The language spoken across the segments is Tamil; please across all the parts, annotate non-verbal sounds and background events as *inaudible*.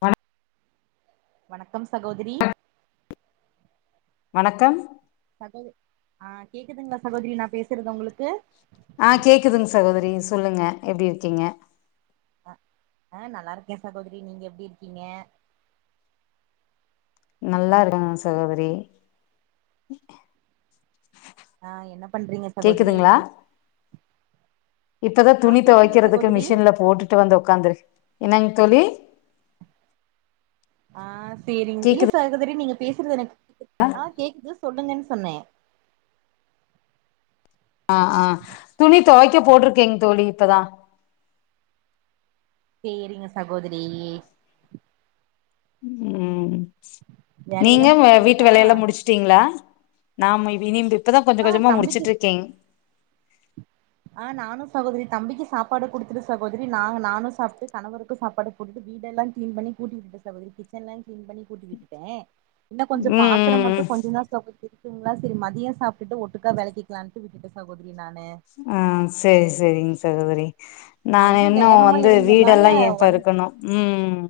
வ வணக்கம் சகோதரி வணக்கம் சகோதரி ஆ கேக்குதுங்களா சகோதரி நா பேசுறது உங்ளுக்கு ஆ கேக்குதுங் சகோதரி சொல்லுங்க எப்டி இருக்கீங்க அ நல்லா இருக்கே சகோதரி நீங்க எப்டி இருக்கீங்க நல்லா இருக்கங்க சகோதரி ஆ என்ன பண்றீங்க சகோதரி கேக்குதுங்களா இப்பதா ஆ துணி கேக்குது தொவைக்கிறதுக்கு சகோதரி மிஷின்ல போட்டுட்டு வந்து உக்காந்துருக் என்னங் தோழி ஆ சேரிங்க இல்ல கேக்குது சகோதரி நீங்க பேசுறது எனக் ஆ கேக்குது சொல்லுங்கன் சொன்னே ஆ ஆ துணி தொவைக்க போட்டுருக்கேங் தோழி இப்பதா சேரிங்க சகோதரி ம் நீங்க வேலையெல்லா வ வீட்டு முடிச்சுட்டீங்களா வேலையெல்லா முடிச்சுட்டீங்ளா நாமை வினிந்து இப்பதா கொஞ்ச ஆ கொஞ்சமா தம்பிக்கு முடிச்சிட்ருக்கேங் ஆ நானு சகோதரி தம்பிக்கு சாப்பாடு குடுத்துட்டு சகோதரி நாங்க நானு சாப்ட்டு கணவருக்கு சாப்பாடு போட்டுட்டு வீடெல்லாங் க்ளீன் பண்ணி கூட்டி வுட்டுட்ட சகோதரி கிச்சன்லாங் க்ளீன் பண்ணி கூட்டி விட்டுட்டே என்ன கொஞ்சோ ம் பாத்ர ம் ம் மட்டு கொஞ்சந் தா சகோதிரி ங்களா செரி மதியோ சாப்ட்டுட்டு ஒட்டுக்கா வெளக்கிக்லான்ட்டு விட்டுட்ட சகோதரி நானு ஆ சேரி சேரிங்க சகோதரி நா காலையில இன்னு நேரமா வந்து எழுந்தனால வீடெல்லா ஏப் ஒரே பெருக்கணு ம்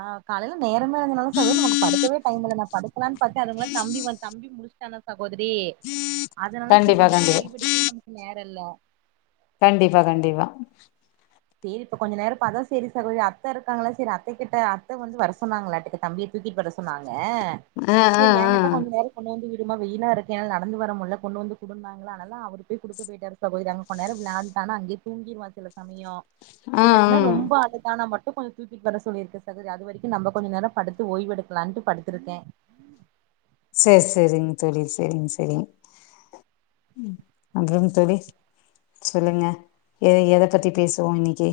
ஆ காலைல நேரம எழுந்தனால சகோரி நமக்கு படுக்கவே டைமில்ல ந க்லா பாத்த அதுங்களா தம்பி வன் தம்பி முளுஷ் *unintelligible* சகோதிரி அதனால சி கண்டிப்பா நமக்கு கண்டிப்பா ஓய்வெடுக்கே நமக்கு நே மில்ல கண்டிப்பா கண்டிப்பா சேரி இப்ப கொஞ்ச நேர பாதா சேரி சகோதரி அத்த இருக்காங்ள செரி அத்தகிட்ட அத்த வந்து வர சொன்னாங்களாட்டுக்கு தம்பிய தூக்கிட் வர சொன்னாங் அ ஆ ஆ சேரி ஆ என்கிட்ட கொஞ்ச நேரோ கொண்டு வந்து விட் சும்மா வெயிலா இருக்கென்னால நடந்து வர முட்ல கொண்டொந்து கொடுன்னாங்கலா அனால அவரு போய் குடுக்க போயிட்டாரு சகோதரி அங்க கொன் நேரோ விளாண்ட்டானா அங்கே தூங்கிருவா சில சமயோ ஆ இல்லட்னா ம் ரொம்ப அழுதானா மட் ட்டு கொஞ்சொ தூக்கிட் வர சொல்லீருகே சகோதரி அது வரைக்கு நம்ப கொஞ்ச நேரோ படுத்து ஓய்வெடுக்கலான்ட்டு படுத்திருக்கே சேர் சேரிங்க தோழி செரிங் செரிங் அப்றம் தோழி சொல்லுங்க எ எதை பத்தி பேசுவோ இன்னிக்கி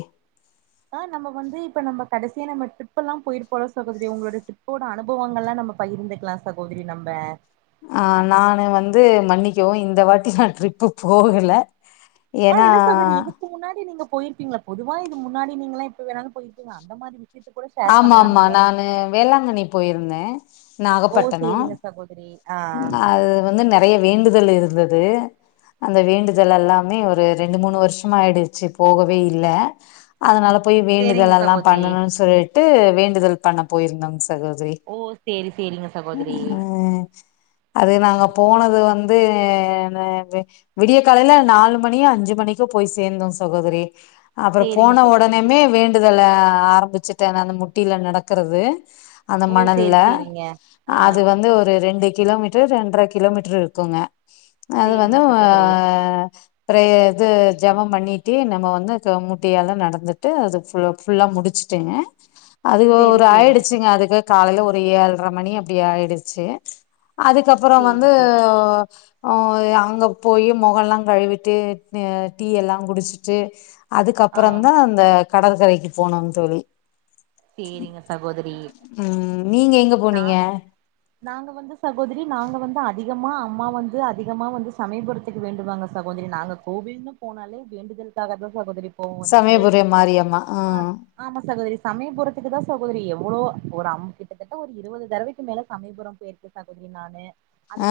அ நம்ம வந்து இப்ப நம்ம கடைசியா நம்ம ட்ருப்பெல்லா போயிருப்போல சகோதரி உங்களோட ட்ரிப்போட அனுபவங்கள்ல்லா நம்ம பயிர்ந்துக்லா சகோதரி நம்ப ஆ நானு வந்து மன்னிக்கவு இந்த வாட்டி நா ட்ரிப்பு போகல ஆ ஏன்னா என்ன சகோதரி இதுக்கு முன்னாடி நீங்க போயிருப்பீங்ளா பொதுவா இது முன்னாடி நீங்களா எப்ப வேணாலு போயிருப்பீங்க அந்த மாதிரி ஆமா ஆமா நானு வேளாங்கண்ணி போயிருந்தே ஓ நாகப்பட்டனோ சேரிங்க சகோதரி ஆ அது வந்து நெறைய வெ வேண்டுதல் இருந்தது அந்த வேண்டுதல் எல்லாமே ஒரு ரெண்டு மூணு வருஷமாயிடுச்சு போகவே இல்ல அதனால போய் சேரிங்க வேண்டுதல்லா சகோதரி பண்ணணும்னு சொல்லி ட்டு வேண்டுதல் பண்ண போயிருந்தோ ஸ் சகோதரி ஓ சேரி சேரிங்க சகோதரி உஹ்ம் அது நாங்க போனது வந்து *unintelligible* விடிய காலையில நாலு மணியு அஞ்சு மணிக்கு போய் சேர்ந்தோ சகோதரி அப்புற சேரிங்க போன சகோதரி ஒடனேுமே வேண்டுதல ஆரம்பிச்சுட் து அந்த முட்டியில நடக்கிறது அந்த ஓ மணல்ல சேரி சேரிங்க ஆ அது வந்து ஒரு ரெண்டு கிலோ மீட்டர் ரெண்டரை கிலோமீட்டர் இருக்குங்க அது வந்து சேரிங்க ஹ சகோதரி பிரேயர் இது ஜமம் பண்ணிட்டு நம்ம வந்து *unintelligible* முட்டையால நடந்துட்டு அது புல்லா முடிச்சுட்டுங்க அது சேரி ஒரு சேரி ஆயிடுச்சுங்க அதுக்கு காலையில ஒரு ஏழரை மணி அப்டி ஆயிடுச்சு அதுக்கப்புற சேரி வந்து சேரிங்க அங்க போய் மொகல்லா கழுவிட்டு டீ எல்லா குடிச்சிட்டு ஆ அதுக்கப்புற தா அந்த கடற்கரைக்கு போனோம் தோழி சேரிங்க சகோதரி ம் நீங்க எங்க நா போனீங்க நாங்க வந்து சகோதரி நாங்க வந்து அதிகமா அம்மா வந்து அதிகமாக வந்து சமயபுத்துக்கு வேண்டுவாங்க சகோதரி நாங்க கோவில்னு போனாலே வேண்டுதலுக்காக தா சகோதரி போவோ வந்துட்டு சமயபுரிய மாரியம்மா ஆஹ் சமபுறத்துக்கு தா சகோதரி எவ்ளோ ஒரு அம் கிட்டத்தட்ட ஒரு இருபது தடவைக்கு மேல சமயபுரம் போயிருக்கு சகோதரி நானு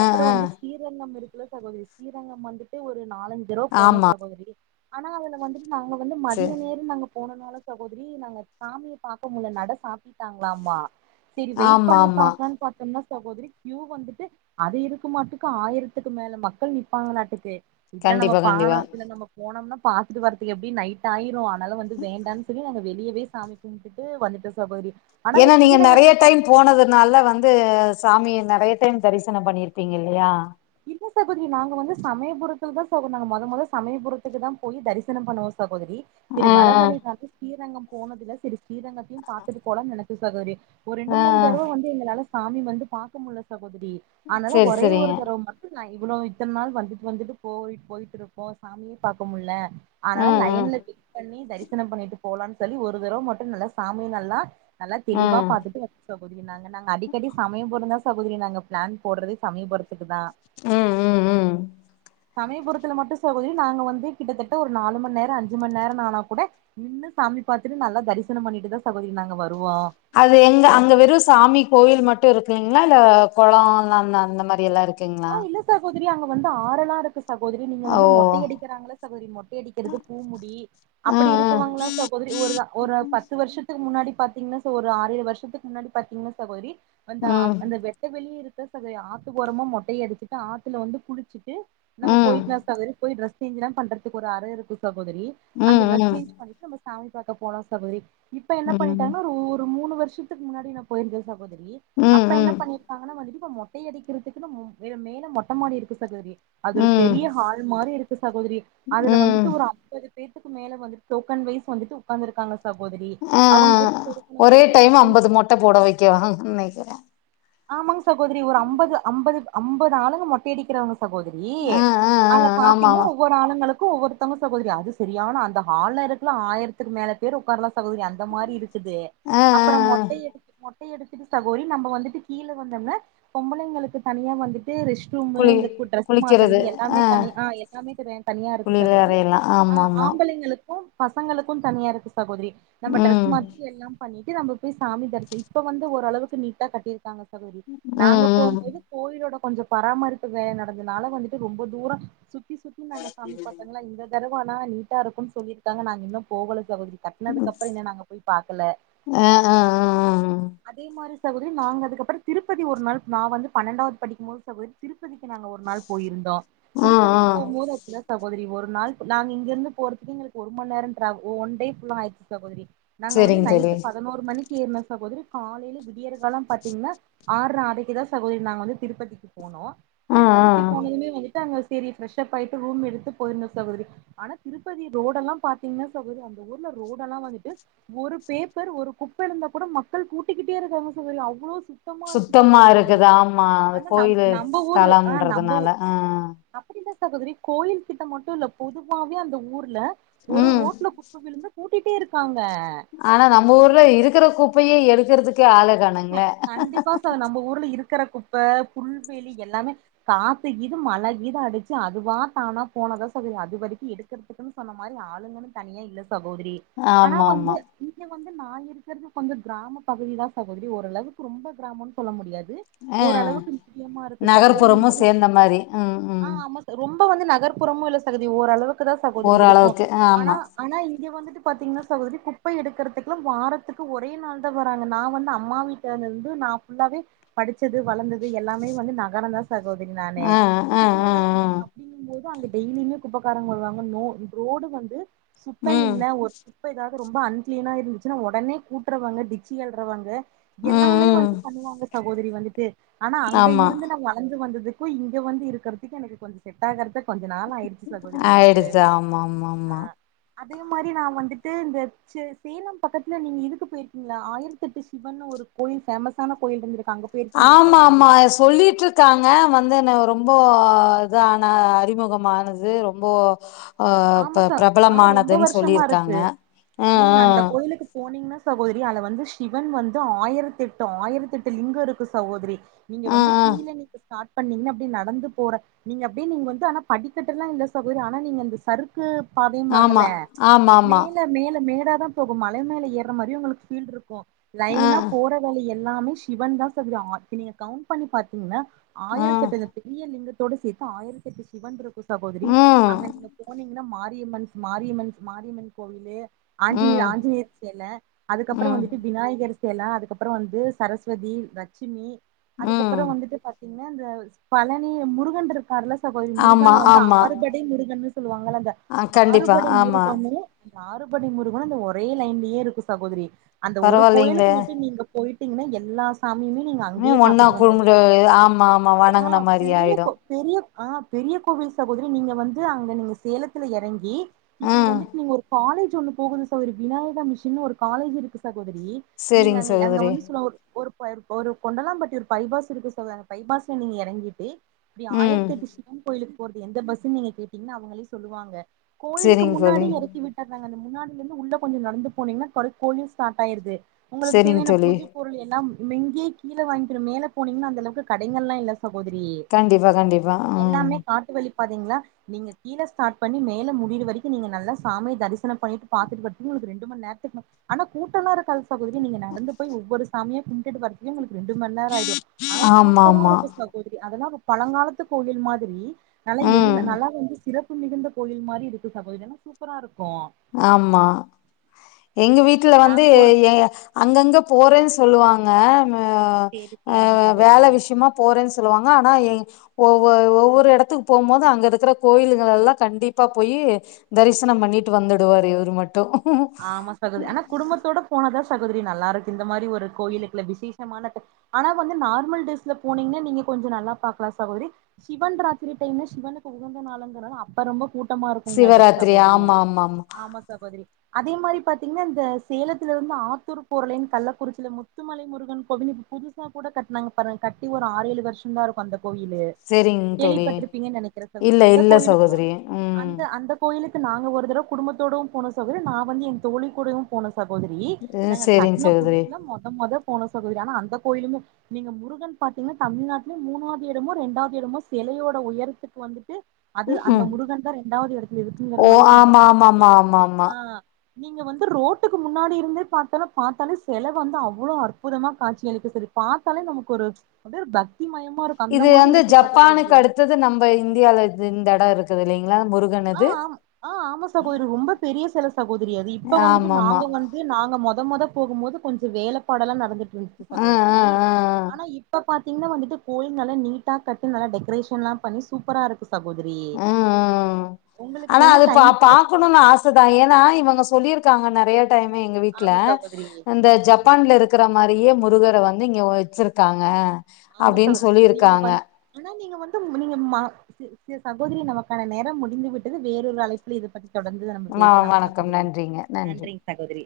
ஆ ஆ வந்து ‌‌‍ ஸ்ரீரங்கம் இருக்கு சகோதரி ஸ்ரீரங்கம் வந்துட்டு ஒரு நாலஞ்சு தடவ போனோ ஆமா சகோதரி ஆனா அதுல வந்துட்டு நாங்க வந்து சரி மதிய நேரம் நாங்க போன நாளா சகோதரி நாங்க சாமிய பாக்க முட்ல நட சாதிடாங்களாமா செரி வெயிட் ஆமா பண்ணி ஆமா பாக்கலான்னு பாத்தோம்னா சகோதரி கியூ வந்துட்டு அது இருக்குமாட்டுக்கு ஆயிரத்துக்கு மேல மக்கள் நி்ப்பாங்களாட்டுக்கு இதுலா நம்ம கண்டிப்பா கண்டிப்பா பானம் இதுல நம்ம போனோம்னா பாத்துட்டு வரதுக்கு எப்டி நைட் ஆயிரு அதனாலவந்து வேண்டாம்னு சொல்லி வெளியவே சாமி கும்புட்டுட்டு வந்துட்ட சகோதரி ஆனா ஏனா நீங்க நெறைய ஸ்ரீரங்கத்துல பா டைம் போனதுனால வந்து சாமிய நெறைய டைம் தரிசனம் பண்ணிருப்பீங்க இல்லியா இல்ல சகோதரி நாங்க வந்து சமயபுரத்தில் தா சகோ நாங்க மொத மொத சமயபுரத்துக்கு தா போய் தரிசனம் பண்ணுவோ சகோதரி செரி ஆ வர வழிதான ஸ்ரீரங்கம் போனதுல செரி ஸ்ரீரங்கத்தையு பாத்துட்டுபோலான் சகோத்ரி ஒ ரெண்டு ஆ ஆ மூணு தடவ வந்து எங்களால சாமி வந்து பாக்க முட்ல சகோ அப்டி ஆனால சரி ஒரே ஒரு சரிங்க தரவ மட் நா இவ்ளோ இத்தன் நாள் வந்துட் வந்துட்டு போயிட் போயிட் இருக்போ சாமியே பாக்க முல்ல அதனால ம் ம் லயன்ல பிக் பண்ணி தரிஸ் ச்சனா பண்ணிட்டு போலான் சொல்லி ஒரு தரவ மட்டு நல்லா சாமியு நல்லா நல்லா தெளிவா ம் பாத்துட்டு வந் சகோதரி நாங்க நாங்க அடிக்கடி சமயபுரம் தா சகோதரி நாங்க பிளான் போட்றதே சமயபுறத்துக்கு தா ம் ம் ம் சமயபுரத்துல மட்டு சகோதரி நாங்க வந்து கிட்டத்தட்ட ஒரு நாலு மண் நேர அஞ்சு மண் நேரன் ஆனா கூட நின்னு சாமி பாத்துட்டு நல்லா தரிசனம் பண்ணிட்டு தா சகோதரி நாங்க வரு அது எங்க அங்க வெறு சாமி கோயில் மட் ட்டு இருக்குங்ளா இல்ல கொளோ அந்தந்த அந்த மாரி எல்லா இருக் க்கிங்ளா திரி அங்க வந்து ஆறெல்லா இருக்கு ஸ் சகோதரி நீங்க ஓ வந்து மொட்டை அடிக்கிறாங்க இல்ல சகோதரி மொட்டை அடிக்கிறது பூ முடி ஆ அப்படி ஆ இருக்குவங்கள சகோதரி ஒரு ர ஒரு பத்து வருஷத்துக்கு முன்னாடி பாத்திங்னா சோ ஒரு ஆரேழு வர்ஷத்துக் முன்னாடி பாத்திங்னா சகோதரி வந்தா அவ் அந்த ம் வெட்ட வெளி இருக் த சகோதரி ஆத்துக் ஒரமா மொட் ட்டை அடிச்சிட்டு ஆத்துல வந்து குளிச்சிட்டு ம் நம்ம போயிக்லா சகோதரி போய் ட்ரெஸ் சேஞ்லா பண்றதுக்கு ஒரு அற இருக்கு ச கோதரி அங்க ம் டிரெஸ் ம் சேஞ் பண்ணிட்டு நாம்ம சாமி பாக்க போலா சகோதரி இப்ப என்ன ம் பண்ணிட்டாங்னா ஒரு மூணு வருஷத்துக் முன்னாடி நா போயிந்தே சகோதரி ம் அப்ப என்ன ம் பண்ணிருக்காங்னா வந்துட்டு இப்ப மொட்டை அடிக்கிறதுக்குன்னு *unintelligible* மேல மொட்ட மாடி இருக்கு சகோதரி அது ஒரு ம் பெரிய ஹால் மாரி இருக்கு சகோதரி அதுல வந்துட்டு ம் ஒரு அம்பது பேத்துக்கு மேல வந்து டோக்கன் வைஸ் வந்துட்டு உக்காந்துருக்காங்க ஆ ஆ ஒரே குடுத்து டைம் மொட்டை அம்பது அடிச்சுட்டு மொட்ட போட வைக்கவாங்கன் நெனைக்கிறே ஆமாங்க சகோதரி ஒரு அம்பது அம்பது அம்பது ஆளுங்க மொட்டையடிக்கிறவங்க சகோதரி ஆ ஆ ஆ அதுல ஆமா பாத்தீங்னா ஆமா ஒவ்வொரு ஆளுங்களுக் கு ஒவ்வொருத்தங்க சகோதரி அது செரியான அந்த ஹால்ல இருக்கல ஆயிரத்துக்கு மேல பேர் உக்கார்லா அந்த மாரி இருக்குது ஆ ஆ அப்புறோ ஆ மொட்டை எடு மொட் எடுத்துட்டு சகோரி நம்ம வந்துட்டு கீழே வந்தோம்ன பொம்பளைங்களுக்கு தனி ஏ வந்துட் ட்டு ரெஸ்ட்ரூமு குளி இந்த கு ட்ரெஸ் மாத்துறது குளிக்கிறது எல்லாமே ஆ தனி ஆஹ் எல்லாமே அஹ் தனியா இருக்கு குளியல் சகோதரி அறையெல்லா ஆமா அஹ் ஆமா ஆம்பளைங்களுக்கு பசங்களுக்கு தனியா இருக்கு சகோதரி நம்ம டிரெஸ் ம் மாத்திர எல்லா பண்ணிட்டு நம்ம போய் சாமி தரிசன இப்ப வந்து ஓளவுக்கு நீட்டா கட்டிருக் *unintelligible* சகோதரி நாங்க ம் போம்போது யோட கொஞ்ச பராமரிப்பு வேல நடந்ததுனால வந்துட்டு ரொம்ப தூர சுத்தி நாங்க சாமி பார்த்தீங்களா இந்த தருவானா நீட்டா இருக்கும்ன்னு சொல்லியிருக்காங்க நாங்க இன்னு போகல சகோதரி ம் கட்னதுக்கு அப்பற என்ன நாங்க போய் பாக்கல ஆ ஆ ஆ அதே மாரி சகோதரி நாங்கள் அதுக்கப்பற திருப்பதி ஒரு நாள் நா வந்து பன்னெண்டாவது படிக்கும்போது சகோதரி திருப்பதிக்கு நாங்கள் ஒரு நாள் போயிருந்தோ ஆ ஆ திருப்பதிக்கு போகும்போது அப்டிதா சகோதரி வரு நாள் நாங்க இங்கிருந்து போறதுக்கு எங்களுக்கு ஒரு மண் நேர ஒன் டே புல்லா ஆயடுச்சு சகோதரி நாங்க வந்து செரிங்க தோழி நைட்டு பதினோரு மணிக் கீர்ன சகோதிரிப் காலயில விடியறு கால பாத்தீங்கன்னா ஆறு ஆடைக்கு தா சகோதரி நாங்க வந்து திருப்பதிக்கு போனோ ஆ ஆ ஆ. திருப்பதிக்கு போனதுமே வந்துட்டு அங்க ஸ் சரி ரூம் எடுத்து போயிருந்தோ சரி ஆனா திருப்பதி ரோடல்லா பாத்திங்கன்னா சகோதரி அந்த ஊர்ல்லா வந்துட்டு ஒரு பேப்பர் ஒரு குப்பை இருந்த கூட ம மக்கள் கூட்டிக்கிட்டே இருக்காங்க அவ்ளோ இருக்கு சுத்தமா சகோதரி இருக்குது ஆமா ஆனா நம் கோயிலு நம்ம ஊர் ஆ நம்ம ஸ்தலம்ன்றதுனால ஆஹ் அப்படிதா சகோதரி கோயில் கிட்ட மட்டு இல்ல பொதுவாவே அந்த ஊர்ல ஒரு ம் ரோட்ல குப்ப இல்ல கூட்டிட்டே இருக்காங்க ஆனா நம்ம ஊர்ல இருக்கிற குப்பையே எடு க்குறதுக் ம கண்டிப்பா சார் நம்ம ஊர்ல இருக்கிற குப் ப்ப புல்வெளி எல்லாமே காத்து கீதும் மழ கீதம் அடிச்சு அதுவா தானா போனதா சகோதரி அது வரைக்கு எடுக்கிறதுக்குன்னு சொன்ன மாதிரி ஆளுங்களு தனியா இல்ல சகோதரி ஆனா ஆமா வந்து ஆமா இங்க வந்து நான் இருக்கிறது கொஞ்ச கிராம பகுதி தா சா சகோதரி ஓரளவுக்கு ரொம்ப கிராமம்னு சொல்ல முடியாது ஆ ஓரளவுக்கு நிக்கயமா இருக்கு சகோதரி நகர்ப்புறமும் சேர்ந்த மாரி ம் ம் ஆ ஆமா ரொம்ப வந்து நகர்ப்புறமு இல்ல *unintelligible* தி ஓரளவுக் தா சகோதரி இருக்கு ஓரளவுக்கு ஆனா ஆமா ஆனா இ இங்க வந்துட்டு பாத்தீங்கன்னா சகோதரி குப்ப எடுக்கிறதுக்கெல்லா வாரத்துக்கு ஒரே நாள் தா வராங்க நா வந்து அம்மா வீட்ல இருந்து நா புல்லாவே படிச்சது வளர்ந்தது எல்லாமே வந்து நகரம் தா சகோதரி நானு ஆ ஆ ஆ ஆ அங்க டெய்லியுமே குப்பக்காரங்க வருவாங்க நோ ரோடு வந்து சுத்தோ ம் இல்ல ஒரு குப்ப எதா ரொம்ப அன்கிளீனா இருந்துச்சுன்னா ஒடனே கூட்டுறவங்க டிச்சி அல்றவாங்க ம் எல்லாமே ம் வந்து பண்ணுவாங்க சகோதரி வந்துட்டு ஆனா அங்க ஆமா இருந்து நா வளர்ந்து வந்தது இருக்கு இங்கே வந்து இருக்கிறதுக்கு எனக்கு கொஞ்சோ செட் ஆகறத கொஞ்சோ நாள் ஆயிடுச்சு சகோதரி எனக்கு ஆயிடுது ஆமா ஆமா ஆமா ஆஹ் அதே மாரி நா வந்துட்டு இந்த சே சேலம் பக்கத்துல நீங்க இதுக்கு போயிருக்கீங்களா ஆயிரத்த எட்டு சிவன்னு ஒரு கோயில் ஃபேமசான கோயில் இருந்து ஆமா ஆமா சொல்லிட்டு இருக்காங்க வந்து ரொம்ப இதான அறிமுகமானது ரொம்ப ஆமா ச ஆ ரொம்ப பிரபலமானதுன்னு வருஷமா சொல்லியிருக்காங்க இருக்கு நீங்க அந்த ஆஹ் கோயிலுக்கு போனீங்கன்னா சகோதரி அது வந்து சிவன் வந்து ஆயிரத்தி எட்டு ஆயிரத்தி எட்டு லிங்கம் இருக்கு சகோதரி நீங்க ஆ வந்து ஆ கீழே நீங்க பாத் நீங்க அப்டி நடந்து போற நீங்க அப்டி நீங்க வந்து ஆனா படிக்கெட்டெல்லா இல்ல சகோதரி ஆனா நீங்க சருக்கு ஆமா பாதமாங்கள ஆமா ஆமா மேல மேல மேல மேடாதா போகு மலை மேல ஏற மாரி உங்களுக்கு பீல் இருக்கு ஆ லைனா போற வழி எல்லாமே சிவன் தா சகோதரி நீங்க கவுண்ட் பண்ணி பாத்தீங்கன்னா ஆ ஆயிரத்த பெரிய லிங்க இதோட சேத்து ஆயிரத்தெட்டு சிவன் இருக்கு சகோதரி அங்க ம் நீங்க போனீங்ன்னா மாரியம்மன்ஸ் மாரியம்மன்ஸ் மாரியம்மன் கோவில்லு ம் ஆஞ்சநேயர் ஆஞ்சநேயர் செல அதுக்கப்பற ம் வந்துட்டு விநாயகர் சில அதுக்கப்பற வந்து சரஸ்வதி லட்சுமி அதுக்கப்பற ம் வந்துட்டு பாத்தீ ங்க அந்த பழனி முருகன்ற வரல சகோதரி ஆமா முருகன்ல வந்து ஆமா ஆறுபடை முருகன்னு சொல்லுவங் ஆ கண்டிப்பா ஆறுபடை ஆமா முருகனு ஆறுபடை முருகோ இந்த ஒரே லைன்லேயே இருக்கு சகோதரி அந்த ஒரு பரவாயில்லைங்களே கோயிலுக்கு மட்டு நீங்க போயிட் திங்னா எல்லா சா ம் ஒன்னா குடும்புடு ஆமா ஆமா ஆ வணங்குன மாரி பெரிய ஆயிடு கோ பெரிய ஆ பெரிய கோவில் சகோதரி நீங்க வந்து அங்க நீங்க சேலத்துல எறங்கி இப்புடி ம் வந்துட்டு நீங்க ஒரு காலேஜ் த்தி ஒன்னு போகுது சகோதரி விநாயக மிஷின்னு ஒரு காலேஜ் இருக்கு சக் கோதரி நீங்க சரிங்க அங்க அங்க சகோதரி வந்து சொல்வாங்க ஒரு பயர் ஒரு கொண்டலாம் பட்டி ஒரு பைபாஸ் இருக்கு சொல்றாங்க பைபாஸ்ல நீங்க இறங்கீட்டு அப்புடி ம் ஆயிரத்தி எட்டு சிவன் கோயிலுக்கு போறது எந்த பஸ்சு நீங்க கேட்டீங்ன்னா அவங்களே சொல்லுவாங்க கோயிலுக்கு சரிங்க முன்னாடி தோழி எறக்கி விட்டுர்றாங்க அந்த முன்னாடி இருந்து உள்ளே கொஞ்சோ நடந்து போனீங்ன்னா கறிகோழி ஸ்டாட் ஆயிருது உங்களுக்கு சரிங்க தேவையான தோழி பூஜை பொருள் எல்லா இங்கேயே கீழே வாங்கிக்கிறு மேல போனிங்ன்னா அந்த அளவுக்கு கடைங்கள இல்ல சகோதரி கண்டிப்பா கண்டிப்பா ம் எல்லாமே காட்டு வழி பாதைங்களா நீங்க இனஸ் ஸ்டட்பண்ணி மேல முடியர வரைக்கு நீங்க நல்ல சாமியே தரிசன பண்ணிட்டு பாத்துட்டு வரதுக்கு உங்களுக்கு ரெண்டு மண் நேரத்துக்கு மட்டு ஆனா கூட்டல இருக்காது பத்தாகுறைக்கு நீங்க நடந்து போய் ஒவ்வொரு சாமியா இந்துட்டு வரதுக்கே ரெண்டு மண் நேர ஆயிரு ஆனா ஆமா சூப்பரா ஆமா இருக்கு சகோதரி அதெல்லா பழங்காலத்து கோவில் மாதிரி நல்லா ம் எழில நல்லா வந்து சிறப் மிகுந்த கோயில் மாரி இருக்கு சகோதரி ஏனா சூப்பரா இருக் ஆமா எங்க வீட்ல வந்து நாங்க போற ஏ அங்கங்க போறேஸ் சொல்லுவாங்க மே ஆ சேரி சேரிங்க ஆ வேல சகோதரி விஷ்யமா போறேனு சொல்லுவாங்க ஆனா எ ஒவ்வொ ஒவ்வொரு எடத்துக்கு போவும்போது அங்க இருக்கிற கோயிலுகள எல்லா கண்டிப்பா போய் தரிசனம் பண்ணிட்டு வந்துடுவாரு இவரு மட்டு சகோதிரி ஆனா குடும்பத்தோட போன அதா சகோதரி நல்லா இருக்கு இந்த மாரி ஒரு கோயிலுக்குள்ள விசேஷமான ட ஆனா வந்து நார்மல் டேஸ்ல போனீங்க நீங்க கொஞ்சோ நல்லா பாக்கலா சகோதிரி சிவன் ராத்திரி டைம்ல சிவனுக்கு உகந்த நாளுங்கறது அப்ப ரொம்ப கூட் ட்டமாருக்குங்ளாட்டுகு சிவராத்திரி சகோதரி ஆமா ஆமா ஆமா சகோதரி அதே மாரி பாத்தீங்கனா இந்த சேலத்துலருந்து ஆத்தூர் போற லைன் கள்ளக்குறிச்சியில முத்துமலை முருகன் கோவில்னு இப்ப புதுசா கூட கட்னாங்க பாருங்க கட்டி ஒரு ஆறு ஏழு வருஷ் தா இருக்கு அந்த கோயிலு செரிங் தோழி கேள்விப்பட்டிருப்பீங்கனு நெனக்கிறே சகோதிரி இல்ல அந்த இல்ல கோயிலுக்கு சகோதரி ம் அந்த அந்த கோயிலுக் கு நாங்க ஒரு தடவ குடும்பத்தோடவு போனோ சகோதிரி நா வந்து என் தோழி கூடவு போனே சகோதரி நாங்க செரிங் கட்ன சகோதரி புதுல மொத மொத போனோ சகோதிரி ஆனா அந் த கோயிலுமே நீங்க முருகன் பாத்தீங்கனா தமிழ்நாட்ல மூணாவது எடமோ ரெண்டாவது எடமோ செலயோட உயரத்துக்கு வந்துட்டு அது அந்த ம் முருகன் தா ரெண்டாவது எடத்துல இருக்குங்கிற ஓ மாரி சொன்னாங்க ஆமா ஆமா ஆமா ஆமா ஆமா ஆஹ் நீங்க வந்து ரோட்டுக்கு முன்னாடி இருந்து பாத்தாலு பாத்தாலே செல வந்து அவ்ளோ அற்புதமா காட்சியளிக்கு செரி பாத்தாலே நமக்கு ஒரு அப்டியே ஒரு பக் இது வந்து ஜப்பானுக்கு அடுத்தது நம்ம இந்தியால இது இந்த எடோ குதிலிங் ஆஹ் ஆம் ஆஹ் ஆமா சகோதரி ரொம்ப பெரிய செல சகோதரி அது இப்ப வந்துட்டு ஆமாமா நாங்க வந்து நாங்க மொத மொத போகு போது கொஞ்சோ வேலப்பாடெல்லா நடந்துட் ருக்கு ஆ ஆ சகோதிரி ஆ ஆனா இப்பப் பாத்தீங்கனா வந்துட்டு கோயில் நல்ல நீட்டா கட்டி நல்லா டெக்ரேஷன்லா பண்ணி சூப்பரா இருக்கு சகோதரி உம் உம் உம் உங்களுக்கு ஆனா வேணா அது பா டைம் கெடச்சதுன்னா பாக்கணு ஆச தா ஏன்னா இவுங்க சொல்லி இருக்காங்க நெறையா டைம் எங்க வீட்ல ஆமா சகோதரி இந்த ஜப்பான்ல இருக்கிற மா ரியே முருகர வந்து இங்கே வெச்சிருக்காங்க ஆமா சகோ நீங்க வந்து ஆனா நீங்க வந்து நீங்க மா சே சேரி சகோதரி நமக்கான நேரம் முடிந்து விட்டது வேறொரு அழைப்புல இத பத்தி தொடர்ந்து நம்ம ஆ பேசலா வணக்கம் சகோதரி நன்றிங்க நன்றி நன்றிங்க சகோதரி